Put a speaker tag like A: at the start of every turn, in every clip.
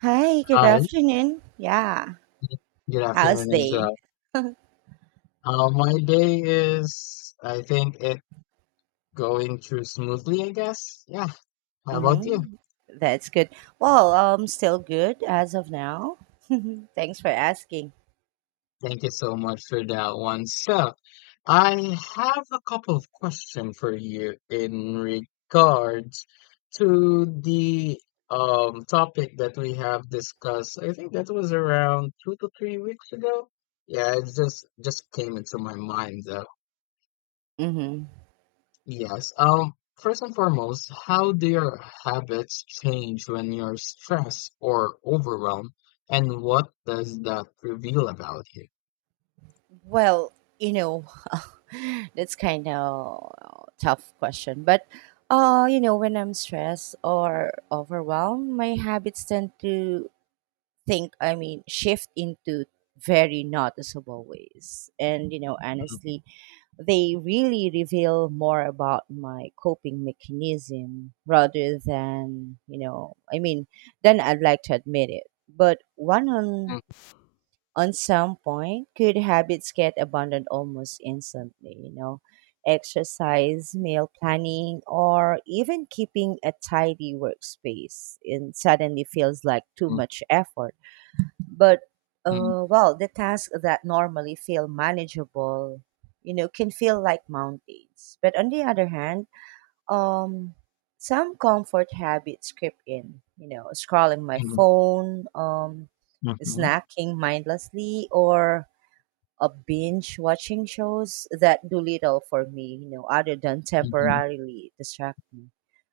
A: Hi, good
B: Hi,
A: afternoon. Yeah,
B: good
A: how's
B: afternoon as
A: day?
B: well. My day is, I think, it going through smoothly, I guess. Yeah, how about you?
A: Mm-hmm. That's good. Well, still good as of now. Thanks for asking.
B: Thank you so much for that one. So, I have a couple of questions for you in regards to the topic that we have discussed. I think that was around 2 to 3 weeks ago. Yeah, it just came into my mind.
A: Mm-hmm.
B: Yes. First and foremost, how do your habits change when you're stressed or overwhelmed, and what does that reveal about you?
A: Well, you know, that's kind of tough question, but when I'm stressed or overwhelmed, my habits tend to I mean, shift into very noticeable ways. And
B: Mm-hmm.
A: honestly, they really reveal more about my coping mechanism rather than I mean then I'd like to admit it, but one on some point good habits get abandoned almost instantly, exercise, meal planning, or even keeping a tidy workspace, and suddenly feels like too much effort. But
B: Mm-hmm.
A: well, the tasks that normally feel manageable, can feel like mountains. But on the other hand, um, some comfort habits creep in. Scrolling my phone,
B: Mm-hmm.
A: snacking mindlessly, or binge watching shows that do little for me, other than
B: Mm-hmm.
A: temporarily distract me.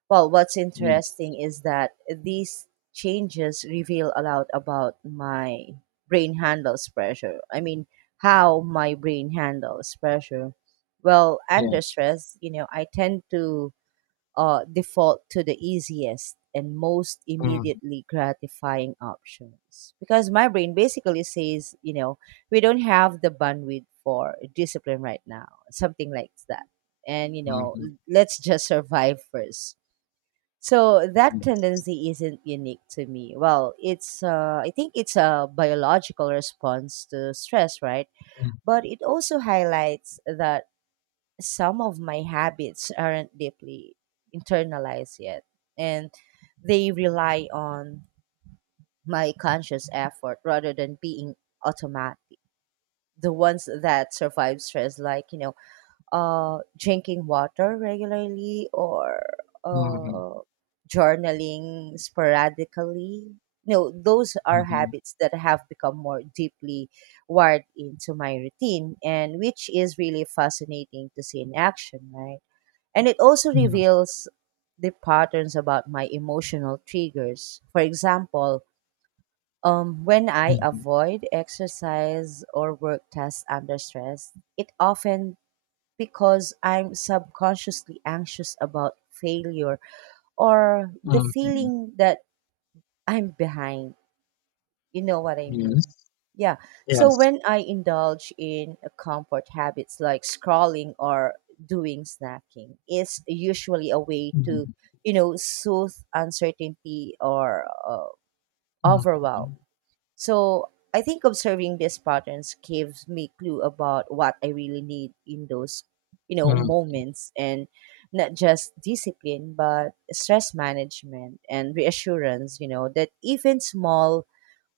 A: Well, what's
B: Yes.
A: interesting is that these changes reveal a lot about my brain handles pressure. I mean, how my brain handles pressure. Well, under
B: Yes.
A: stress, I tend to default to the easiest and most
B: Mm-hmm.
A: immediately gratifying options, because my brain basically says, we don't have the bandwidth for discipline right now, something like that. And,
B: Mm-hmm.
A: let's just survive first. So that
B: Yes.
A: tendency isn't unique to me. Well, it's, I think it's a biological response to stress, right?
B: Mm-hmm.
A: But it also highlights that some of my habits aren't deeply internalized yet, and they rely on my conscious effort rather than being automatic. The ones that survive stress, like drinking water regularly or
B: Mm-hmm.
A: uh journaling sporadically, those are habits that have become more deeply wired into my routine, and which is really fascinating to see in action, right? And it also reveals the patterns about my emotional triggers. For example, when I
B: Mm-hmm.
A: avoid exercise or work tasks under stress, it often because I'm subconsciously anxious about failure, or the
B: Mm-hmm.
A: feeling that I'm behind. You know what I mean?
B: Yes.
A: Yeah. So
B: Yes.
A: when I indulge in a comfort habits like scrolling or doing snacking, it's usually a way to,
B: Mm-hmm.
A: soothe uncertainty or overwhelm.
B: Mm-hmm.
A: So I think observing these patterns gives me clue about what I really need in those, moments, and not just discipline, but stress management and reassurance, that even small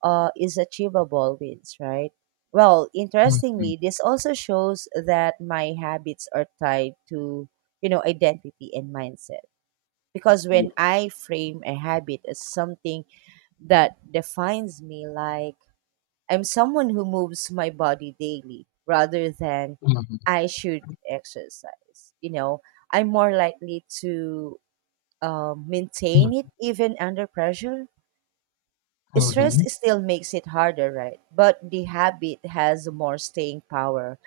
A: is achievable wins, right? Well,
B: Mm-hmm.
A: interestingly, this also shows that my habits are tied to, identity and mindset. Because when
B: Yes.
A: I frame a habit as something that defines me, like I'm someone who moves my body daily rather than
B: Mm-hmm.
A: I should exercise, I'm more likely to maintain it even under pressure. Stress
B: Mm-hmm.
A: still makes it harder, right? But the habit has more staying power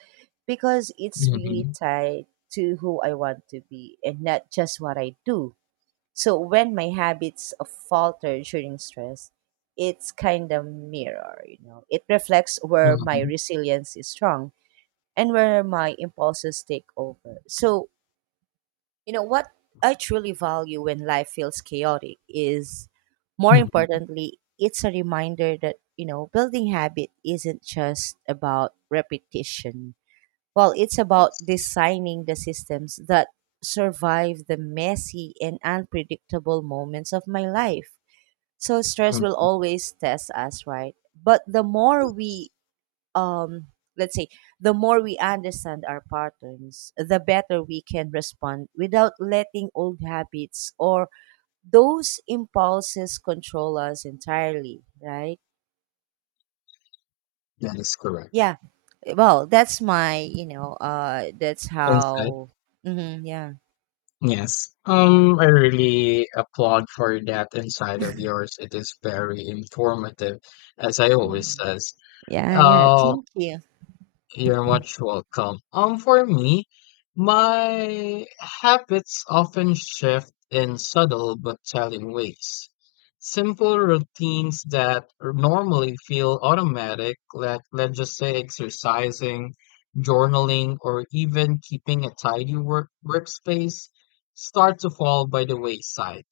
A: because it's really
B: Mm-hmm.
A: tied to who I want to be and not just what I do. So when my habits falter during stress, it's kind of mirror. It reflects where my
B: Mm-hmm.
A: resilience is strong and where my impulses take over. So you know what I truly value when life feels chaotic is, more
B: Mhm.
A: importantly, it's a reminder that, building habit isn't just about repetition. Well, it's about
B: Yes.
A: designing the systems that survive the messy and unpredictable moments of my life. So stress
B: Mm,
A: will always test us, right? But
B: yes.
A: um let's say the more we understand our patterns, the better we can respond without letting old habits or those impulses control us entirely, right?
B: That is correct.
A: Yeah. Well, that's my, that's
B: Insight.
A: how. Yeah.
B: Yes. I really applaud for that insight of yours. It is very informative, as I always says.
A: Yeah, yeah,
B: Um,
A: thank you.
B: You're much welcome. For me, my habits often shift in subtle but telling ways. Simple routines that normally feel automatic, like let's just say exercising, journaling, or even keeping a tidy workspace, start to fall by the wayside.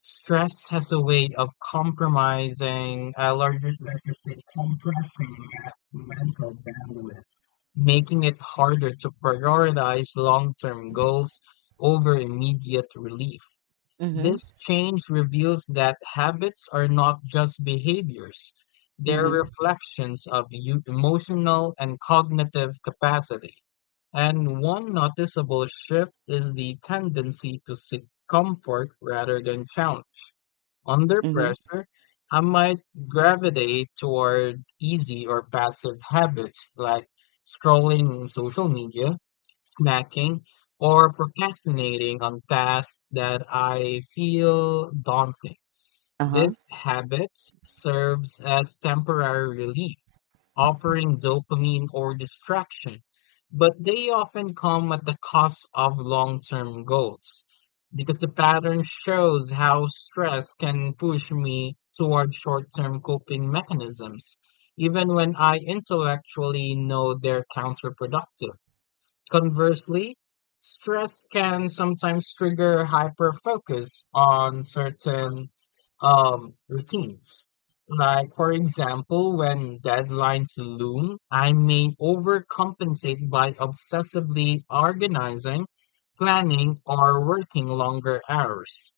B: Stress has a way of compromising, compressing that mental bandwidth, making it harder to prioritize long-term goals over immediate relief.
A: Mm-hmm.
B: This change reveals that habits are not just behaviors, they're
A: Mm-hmm.
B: reflections of emotional and cognitive capacity. And one noticeable shift is the tendency to seek comfort rather than challenge. Under
A: Mm-hmm.
B: pressure, I might gravitate toward easy or passive habits like scrolling on social media, snacking, or procrastinating on tasks that I feel daunting.
A: Uh-huh.
B: This habit serves as temporary relief, offering dopamine or distraction, but they often come at the cost of long term goals because the pattern shows how stress can push me toward short term coping mechanisms, even when I intellectually know they're counterproductive. Conversely, stress can sometimes trigger hyperfocus on certain routines. Like, for example, when deadlines loom, I may overcompensate by obsessively organizing, planning, or working longer hours.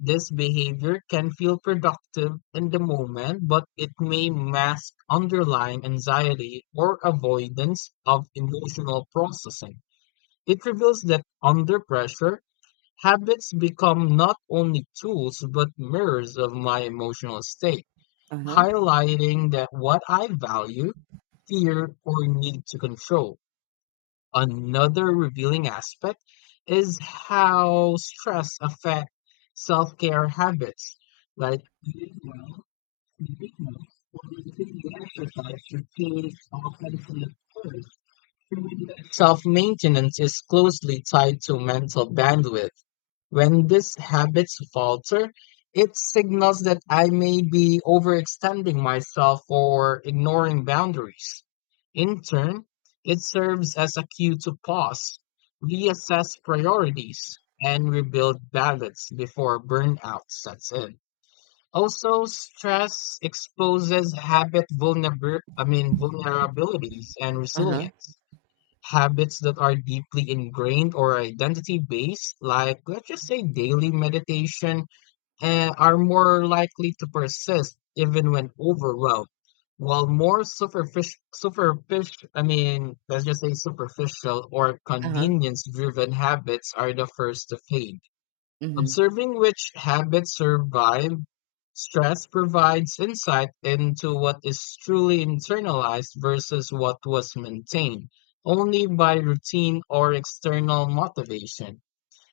B: This behavior can feel productive in the moment, but it may mask underlying anxiety or avoidance of emotional processing. It reveals that under pressure, habits become not only tools but mirrors of my emotional state,
A: Uh-huh.
B: highlighting that what I value, fear, or need to control. Another revealing aspect is how stress affects self-care habits, like eating well, sleeping well, or maintaining exercise routines often from. Self-maintenance is closely tied to mental bandwidth. When these habits falter, it signals that I may be overextending myself or ignoring boundaries. In turn, it serves as a cue to pause, reassess priorities, and rebuild balance before burnout sets in. Also, stress exposes habit vulnerabilities and
A: Uh-huh.
B: resilience. Habits that are deeply ingrained or identity based, like let's just say daily meditation, are more likely to persist even when overwhelmed. While more superficial, superficial, I mean, let's just say superficial or
A: Uh-huh.
B: convenience driven habits are the first to fade.
A: Mm-hmm.
B: Observing which habits survive stress provides insight into what is truly internalized versus what was maintained only by routine or external motivation,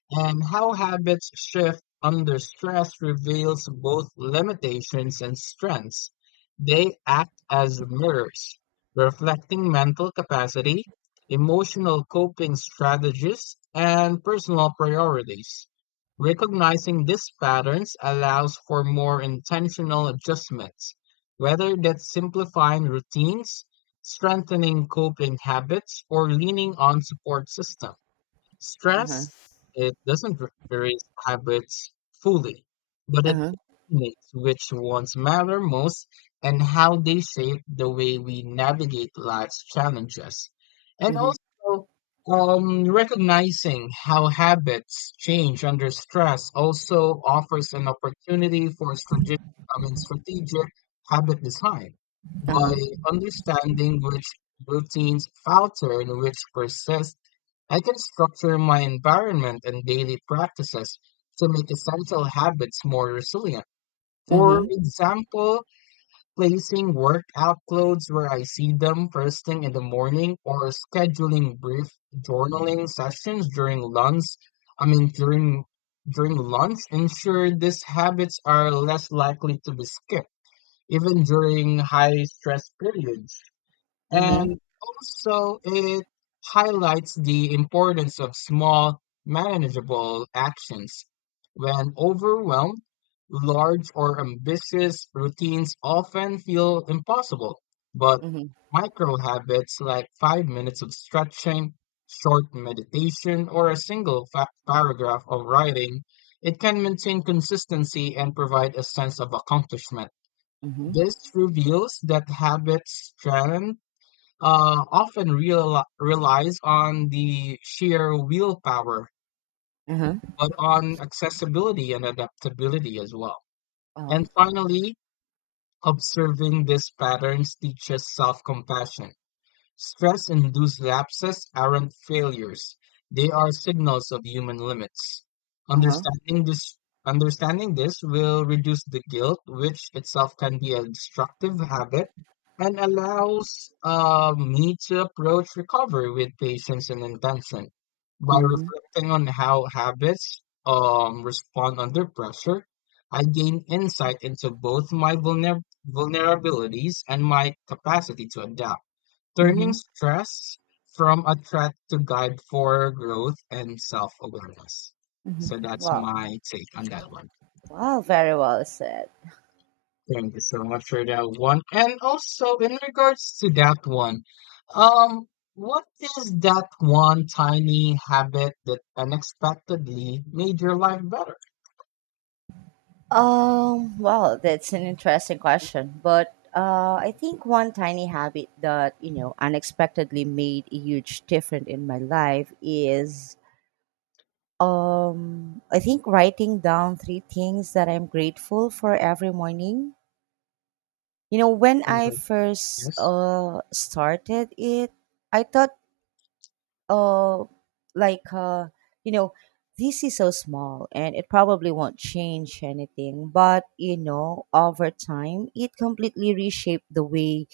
B: and how habits shift under stress reveals both limitations and strengths. They act as mirrors, reflecting mental capacity, emotional coping strategies, and personal priorities. Recognizing these patterns allows for more intentional adjustments, whether that's simplifying routines, strengthening coping habits, or leaning on support systems.
A: Uh-huh.
B: Stress, it doesn't erase habits fully, but it
A: Uh-huh.
B: determines which ones matter most and how they shape the way we navigate life's challenges. And
A: Mm-hmm.
B: also, recognizing how habits change under stress also offers an opportunity for strategic habit design. By
A: Uh-huh.
B: understanding which routines falter and which persist, I can structure my environment and daily practices to make essential habits more resilient. For
A: Mm-hmm.
B: example, placing workout clothes where I see them first thing in the morning or scheduling brief journaling sessions during lunch. I mean during During lunch ensure these habits are less likely to be skipped even during high stress periods.
A: Mm-hmm.
B: And also, it highlights the importance of small, manageable actions. When overwhelmed, large or ambitious routines often feel impossible, but
A: Mm-hmm.
B: micro habits like 5 minutes of stretching, short meditation, or a single paragraph of writing, it can maintain consistency and provide a sense of accomplishment.
A: Mm-hmm,
B: This reveals that habits strengthen relies on the sheer willpower,
A: uh-huh,
B: but on accessibility and adaptability as well.
A: uh-huh,
B: And finally, observing these patterns teaches self compassion. Stress-induced lapses aren't failures. They are signals of human limits.
A: uh-huh.
B: Understanding this Understanding this will reduce the guilt, which itself can be a destructive habit, and allows me to approach recovery with patience and intention. By
A: Mhm,
B: reflecting on how habits respond under pressure, I gain insight into both my vulnerabilities and my capacity to adapt, turning
A: mhm,
B: stress from a threat to guide for growth and self awareness.
A: mhm.
B: So that's
A: Wow,
B: my take on that one.
A: wow, very well said.
B: Thank you so much for that one. And also, in regards to that one, um, what is that one tiny habit that unexpectedly made your life better?
A: Well, that's an interesting question, but I think one tiny habit that unexpectedly made a huge difference in my life is I think writing down three things that I'm grateful for every morning. You know, when I
B: Mhm.
A: first
B: Yes.
A: started it, I thought, uh like uh you know this is so small and it probably won't change anything, but over time it completely reshaped the way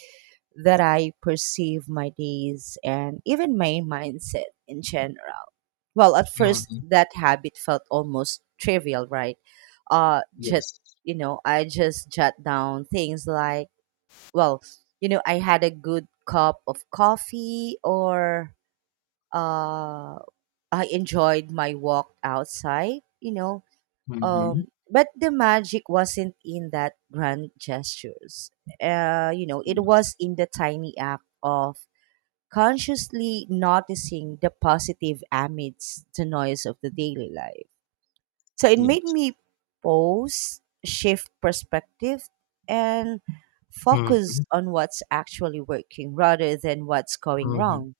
A: that I perceive my days, and even my mindset in general. Well, at first
B: Mm-hmm.
A: that habit felt almost trivial, right? uh just
B: Yes.
A: you know i just jot down things like, well, I had a good cup of coffee, or uh, I enjoyed my walk outside.
B: Mm-hmm.
A: But the magic wasn't in that grand gestures. It was
B: Yes.
A: in the tiny act of consciously noticing the positive amidst the noise of the daily life. So it made
B: Yes.
A: me pause, shift perspective, and focus
B: Mm-hmm.
A: on what's actually working rather than what's going
B: Mm-hmm.
A: wrong.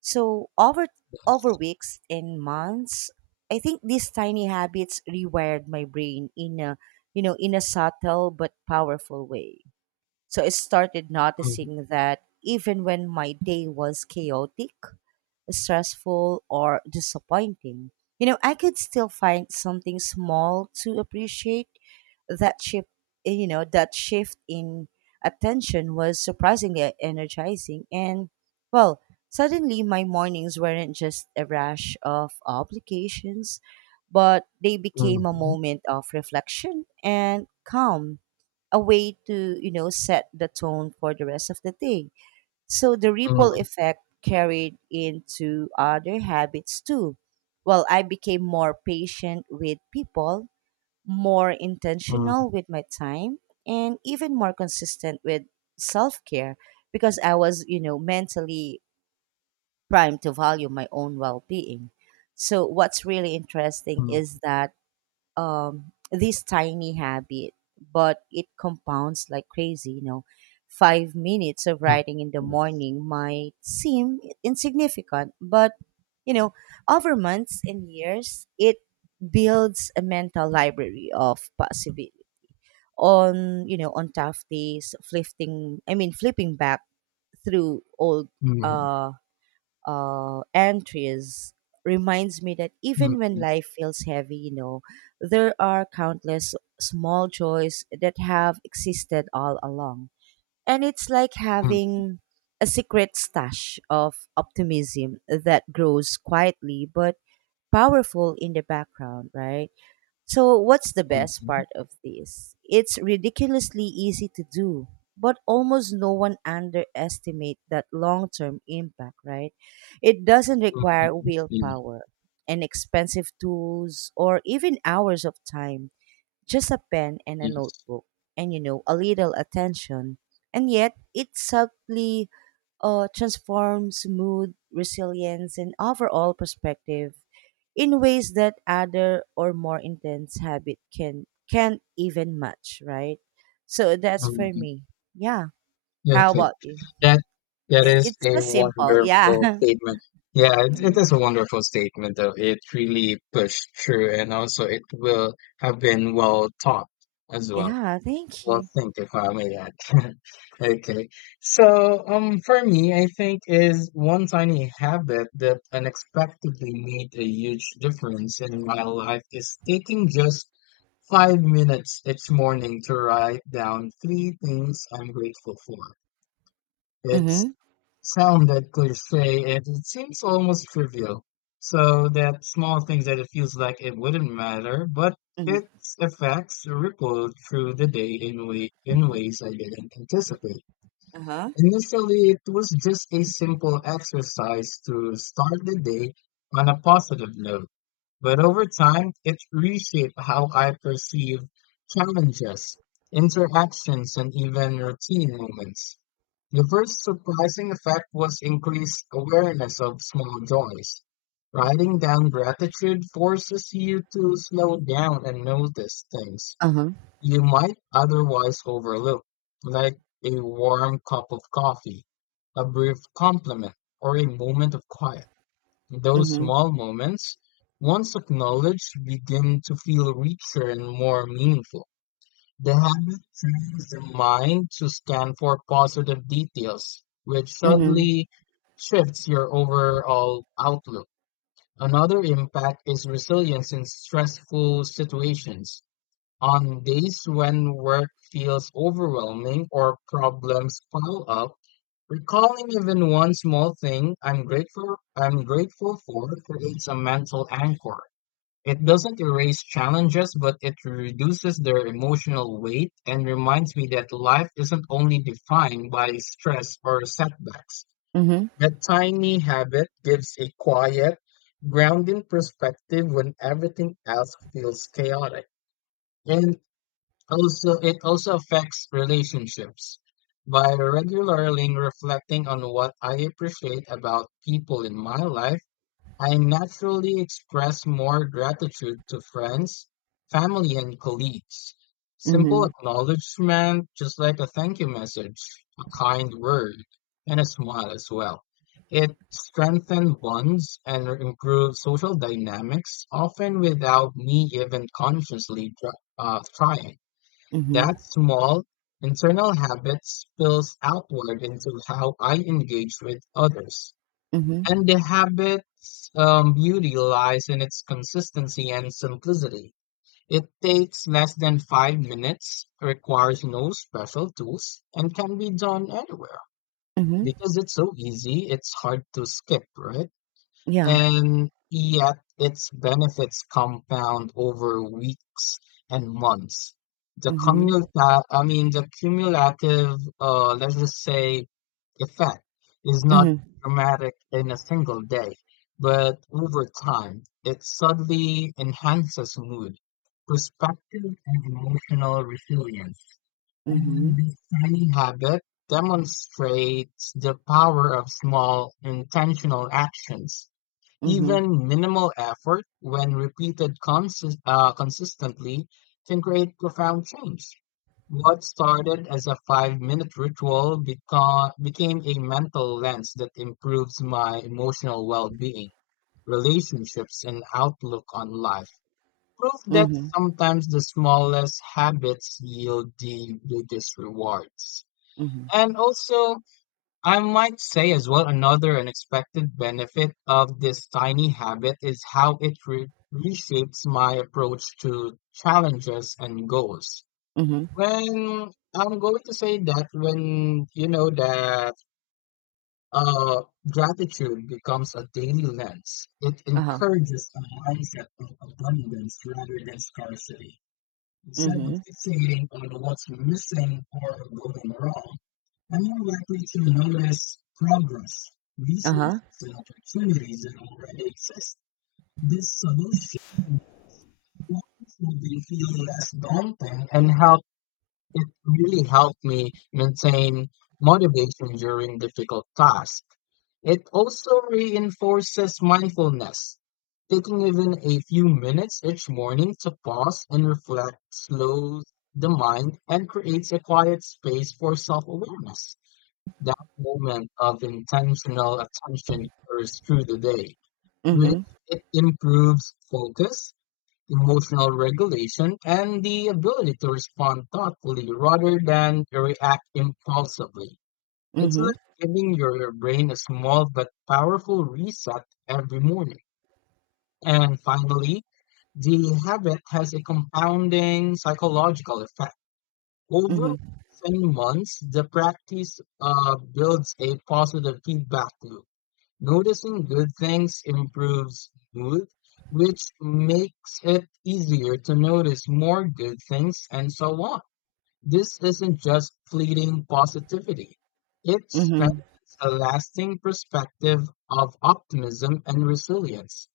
A: So over
B: Yes.
A: weeks and months, I think these tiny habits rewired my brain in a, in a subtle but powerful way. So I started
B: Mm-hmm.
A: noticing that even when my day was chaotic, stressful, or disappointing, I could still find something small to appreciate. That shift, that shift in attention was surprisingly energizing. And, well, suddenly my mornings weren't just a rash of obligations, but they became a
B: Mm-hmm.
A: moment of reflection and calm, a way to, set the tone for the rest of the day. So the ripple
B: Mm-hmm.
A: effect carried into other habits too. Well, I became more patient with people, more
B: Mm-hmm.
A: intentional with my time, and even more consistent with self care, because I was, mentally primed to value my own well being. So, what's really interesting is
B: Mm-hmm.
A: that, this tiny habit, but it compounds like crazy. 5 minutes of
B: Mm,
A: writing in the
B: yes.
A: morning might seem insignificant, but you know, over months and years, it builds a mental library of possibility. On tough days, flipping I mean, flipping back through old
B: Mhm,
A: uh, entries reminds me that even when
B: mhm,
A: life feels heavy, there are countless small joys that have existed all along. And it's like
B: mhm,
A: having a secret stash of optimism that grows quietly but powerful in the background, right? So, what's the best
B: mhm,
A: part of this? It's ridiculously easy to do, but almost no one underestimate that long-term impact, right? It doesn't require
B: mhm. Yeah,
A: willpower and expensive tools or even hours of time, just a pen and a
B: yes.
A: notebook and a little attention, and yet it subtly transforms mood, resilience, and overall perspective in ways that other or more intense habit can't even match, right? So that's for
B: Mhm.
A: me. Yeah.
B: Yeah,
A: How
B: okay.
A: about you?
B: That that is
A: It's
B: a
A: just simple, yeah.
B: wonderful statement. Yeah, it is a
A: Mm.
B: wonderful statement though. It really pushed through and also it will have been well taught as well.
A: Yeah, thank
B: Well,
A: you.
B: thank you, if I may add. Okay. So, for me, I think is one tiny habit that unexpectedly made a huge difference in my life is taking just 5 minutes each morning to write down three things I'm grateful for. It's
A: Mm-hmm,
B: sounded cliche and it seems almost trivial. So that small things that it feels like it wouldn't matter, but
A: mm-hmm.
B: its effects rippled through the day in ways I didn't anticipate.
A: Uh-huh.
B: Initially, it was just a simple exercise to start the day on a positive note, but over time, it reshaped how I perceive challenges, interactions, and even routine moments. The first surprising effect was increased awareness of small joys. Writing down gratitude forces you to slow down and notice things
A: Uh-huh.
B: you might otherwise overlook, like a warm cup of coffee, a brief compliment, or a moment of quiet. Those
A: Mm-hmm,
B: small moments, once acknowledged, begin to feel richer and more meaningful. The habit trains the mind to scan for positive details, which
A: mm-hmm,
B: subtly shifts your overall outlook. Another impact is resilience in stressful situations. On days when work feels overwhelming or problems pile up, recalling even one small thing I'm grateful for creates a mental anchor. It doesn't erase challenges, but it reduces their emotional weight and reminds me that life isn't only defined by stress or setbacks. That tiny habit gives a quiet, grounding perspective when everything else feels chaotic. And also, it also affects relationships. By regularly reflecting on what I appreciate about people in my life, I naturally express more gratitude to friends, family, and colleagues. Simple
A: mm-hmm,
B: acknowledgement, just like a thank you message, a kind word, and a smile as well. It strengthens bonds and improves social dynamics, often without me even consciously trying.
A: mm-hmm.
B: That small internal habit spills outward into how I engage with others.
A: Mhm,
B: And the habit's beauty lies in its consistency and simplicity. It takes less than 5 minutes, requires no special tools, and can be done anywhere.
A: mhm,
B: Because it's so easy, it's hard to skip, right?
A: yeah,
B: And yet its benefits compound over weeks and months. The
A: mhm,
B: cumulative, effect is not
A: mhm,
B: dramatic in a single day, but over time, it subtly enhances mood, perspective, and emotional resilience. And
A: mhm,
B: this tiny habit demonstrates the power of small intentional actions,
A: mhm,
B: even minimal effort, when repeated consistently, can create profound change. What started as a 5 minute ritual became a mental lens that improves my emotional well being, relationships, and outlook on life. Proof that
A: mhm,
B: sometimes the smallest habits yield the biggest rewards.
A: mhm,
B: And also, I might say as well another unexpected benefit of this tiny habit is how it reshapes my approach to challenges and goals.
A: mhm,
B: When I'm going to say that when you know that uh, gratitude becomes a daily lens, it
A: uh-huh,
B: encourages a mindset of abundance rather than scarcity. Instead of
A: mhm,
B: fixating on what's missing or going wrong, are more likely to notice progress,
A: uh-huh,
B: resources, and opportunities that already exist. This solution will be feel less daunting and help it really helped me maintain motivation during difficult tasks. It also reinforces mindfulness. Taking even a few minutes each morning to pause and reflect slows the mind and creates a quiet space for self awareness. That moment of intentional attention carries through the day, which
A: mhm,
B: it improves focus, emotional regulation, and the ability to respond thoughtfully rather than react impulsively. It's like
A: mhm,
B: giving your brain a small but powerful reset every morning. And finally, the habit has a compounding psychological effect. Over
A: mhm,
B: 10 months, the practice builds a positive feedback loop. Noticing good things improves mood, which makes it easier to notice more good things and so on. This isn't just fleeting positivity. It
A: mhm,
B: strengthens a lasting perspective of optimism and resilience.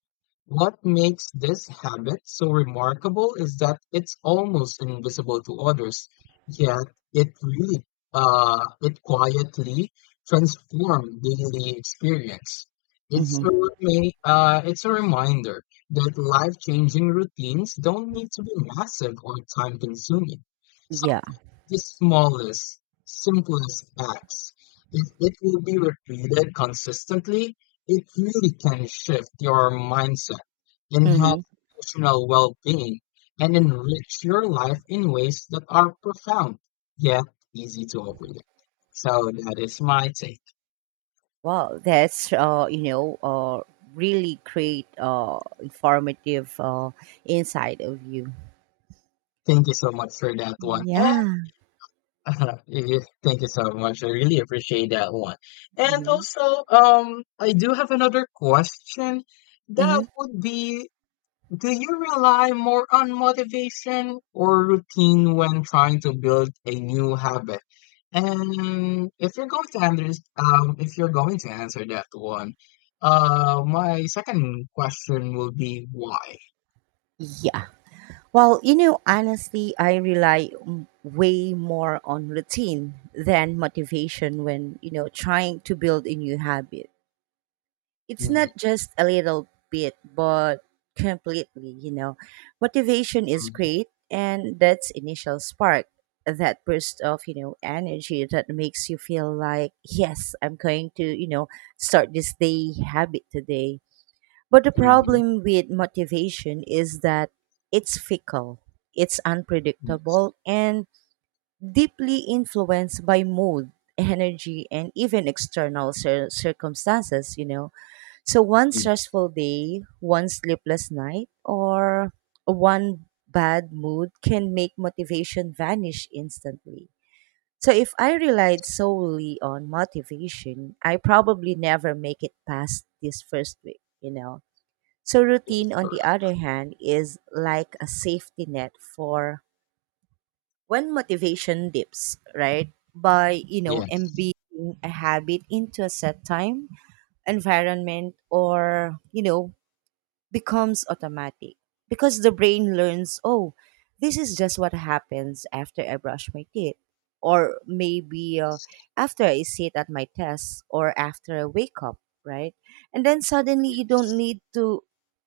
B: What makes this habit so remarkable is that it's almost invisible to others, yet it really it quietly transforms daily experience.
A: mhm,
B: It's a reminder that life-changing routines don't need to be massive or time-consuming.
A: yeah,
B: The smallest, simplest acts, if it will be repeated consistently, it really can shift your mindset,
A: mhm.
B: enhance emotional well being, and enrich your life in ways that are profound, yet easy to overlook. So that is my take.
A: Wow, that's, really great, informative, insight of you.
B: Thank you so much for that one.
A: Yeah.
B: And yeah, thank you so much. I really appreciate that one. And
A: Mhm,
B: also, I do have another question that
A: mhm,
B: would be, do you rely more on motivation or routine when trying to build a new habit? And if you're going to answer, if you're going to answer that one, my second question will be why?
A: yeah. Well, honestly, I rely way more on routine than motivation when, trying to build a new habit. It's
B: Mhm,
A: not just a little bit, but completely, you know. Motivation is great, and that's initial spark, that burst of, energy that makes you feel like, yes, I'm going to, start this day habit today. But the
B: mhm,
A: problem with motivation is that it's fickle, it's
B: mhm. Yes,
A: unpredictable, and deeply influenced by mood, energy, and even external circumstances. So, one
B: yes,
A: stressful day, one sleepless night, or one bad mood can make motivation vanish instantly. So, if I relied solely on motivation, I probably never make it past this first week, so,
B: that is
A: routine, on
B: correct.
A: the other hand, is like a safety net for when motivation dips, right? By,
B: Yes,
A: embedding a habit into a set time, environment, or, becomes automatic because the brain learns, oh, this is just what happens after I brush my teeth, or maybe after I sit at my desk, or after I wake up, right? And then suddenly you don't
B: yes.
A: need to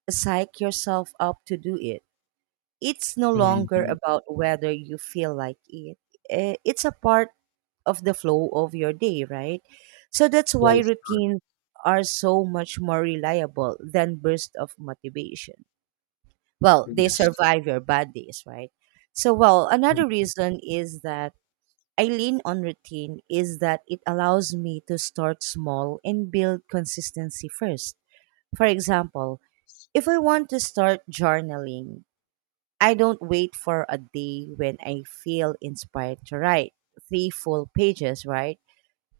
A: psych yourself up to do it. It's no longer
B: Mhm.
A: about whether you feel like it. It's a part of the flow of your day, right? So that's
B: That
A: why
B: is correct.
A: routines are so much more reliable than bursts of motivation. Well, they
B: Yes.
A: survive your bad days, right? So, well, another reason is that I lean on routine is that it allows me to start small and build consistency first. For example, if I want to start journaling, I don't wait for a day when I feel inspired to write three full pages, right?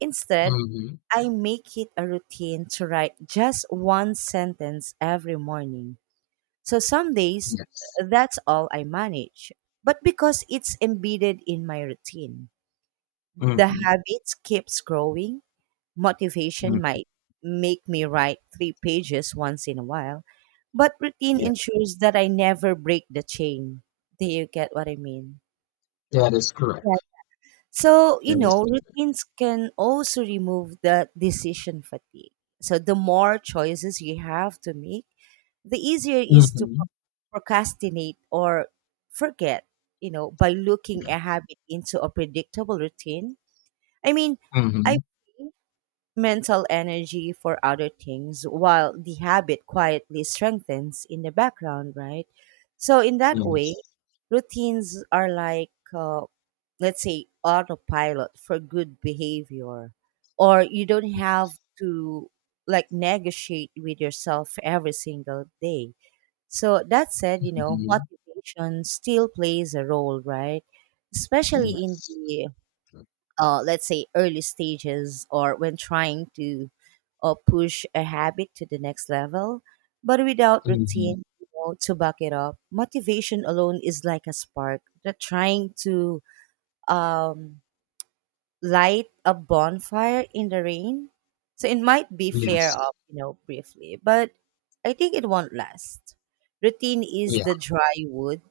A: Instead,
B: Mm-hmm.
A: I make it a routine to write just one sentence every morning. So some days,
B: Yes.
A: that's all I manage. But because it's embedded in my routine, the
B: Mm-hmm.
A: habit keeps growing. Motivation
B: Mm-hmm.
A: might make me write three pages once in a while, but routine
B: Yeah,
A: ensures that I never break the chain. Do you get what I mean?
B: that is
A: Yeah.
B: correct.
A: So,
B: That is.
A: routines can also remove the decision fatigue. So, the more choices you have to make, the easier it is to
B: Mm-hmm.
A: procrastinate or forget, by looking a habit into a predictable routine. I mean, I
B: Mhm.
A: mental energy for other things while the habit quietly strengthens in the background, right? So, in that way,
B: Yes.
A: routines are like, let's say, autopilot for good behavior, or you don't have to like negotiate with yourself every single day. So, that said,
B: Mhm.
A: motivation still plays a role, right? Especially in
B: Yes.
A: the let's say early stages, or when trying to push a habit to the next level. But without
B: Mhm.
A: routine, to back it up, motivation alone is like a spark that trying to um, light a bonfire in the rain. So it might be flare
B: Yes.
A: up, briefly, but I think it won't last. Routine is
B: Yeah.
A: the dry wood,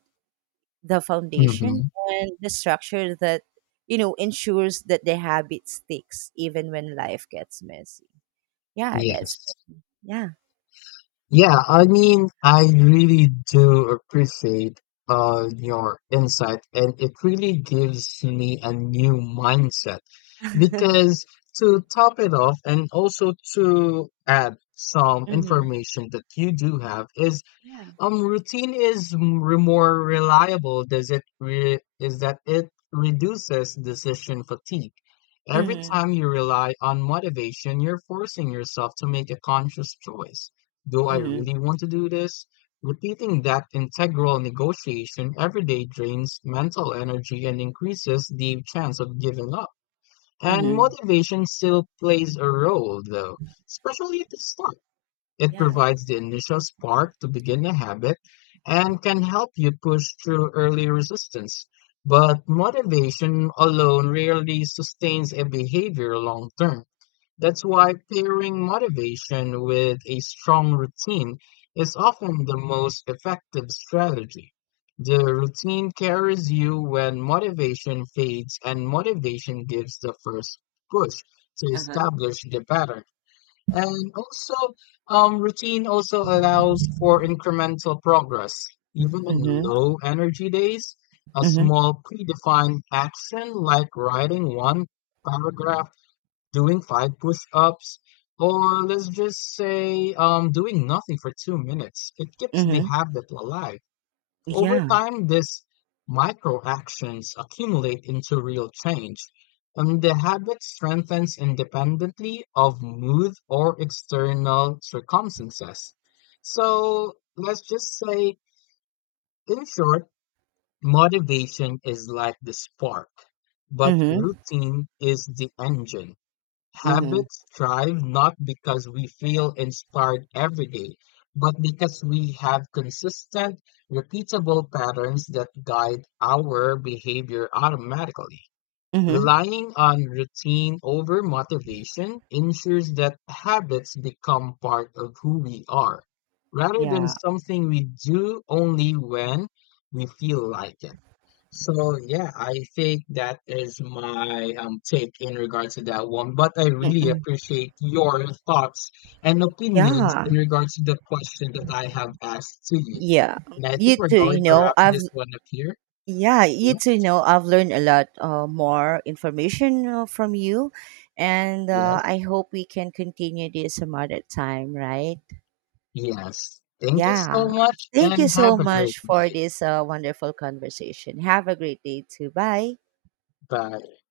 A: the foundation,
B: Mhm.
A: and the structure that ensures that the habit sticks even when life gets messy. Yeah, that's,
B: Yes.
A: yeah.
B: Yeah, I mean, I really do appreciate your insight and it really gives me a new mindset, because to top it off and also to add some
A: Mm-hmm.
B: information that you do have is,
A: Yeah.
B: Routine is more reliable. Is that it reduces decision fatigue. Every
A: Mm-hmm.
B: time you rely on motivation, you're forcing yourself to make a conscious choice. Do I
A: Mm-hmm.
B: really want to do this? Repeating that integral negotiation every day drains mental energy and increases the chance of giving up. And
A: Mm-hmm.
B: motivation still plays a role, though, especially at the start. It
A: Yeah,
B: provides the initial spark to begin a habit and can help you push through early resistance. But motivation alone rarely sustains a behavior long term. That's why pairing motivation with a strong routine is often the most effective strategy. The routine carries you when motivation fades, and motivation gives the first push to
A: yeah. Uh-huh.
B: establish the pattern. And also, routine also allows for incremental progress. Even on
A: Mm-hmm.
B: low energy days, a
A: Mm-hmm.
B: small predefined action like writing one paragraph, doing 5 push ups, or let's just say doing nothing for 2 minutes, it keeps the
A: Mm-hmm.
B: habit alive. Over
A: Yeah.
B: time, these micro actions accumulate into real change, and the habit strengthens independently of mood or external circumstances. So let's just say, in short, motivation is like the spark, but
A: Mm-hmm.
B: routine is the engine.
A: Mm-hmm.
B: Habits thrive not because we feel inspired every day, but because we have consistent, repeatable patterns that guide our behavior automatically.
A: Mm-hmm.
B: Relying on routine over motivation ensures that habits become part of who we are, rather than
A: Yeah.
B: something we do only when we feel like it. So yeah, I think that is my take in regards to that one. But I really
A: Mm-mm.
B: appreciate your thoughts and opinions
A: Yeah,
B: in regards to the question that I have asked to you.
A: yeah.
B: And I think
A: you
B: we're
A: too
B: going
A: you
B: to
A: know
B: wrap
A: I've
B: this one up here.
A: Yeah, you too
B: Yes,
A: know I've learned a lot, more information, from you, and
B: yes,
A: I hope we can continue this some other time, right?
B: yes. Thank you so
A: Yeah.
B: much
A: Thank
B: and
A: you so
B: have a great
A: much for
B: day.
A: this wonderful conversation. Have a great day too. Bye.
B: Bye.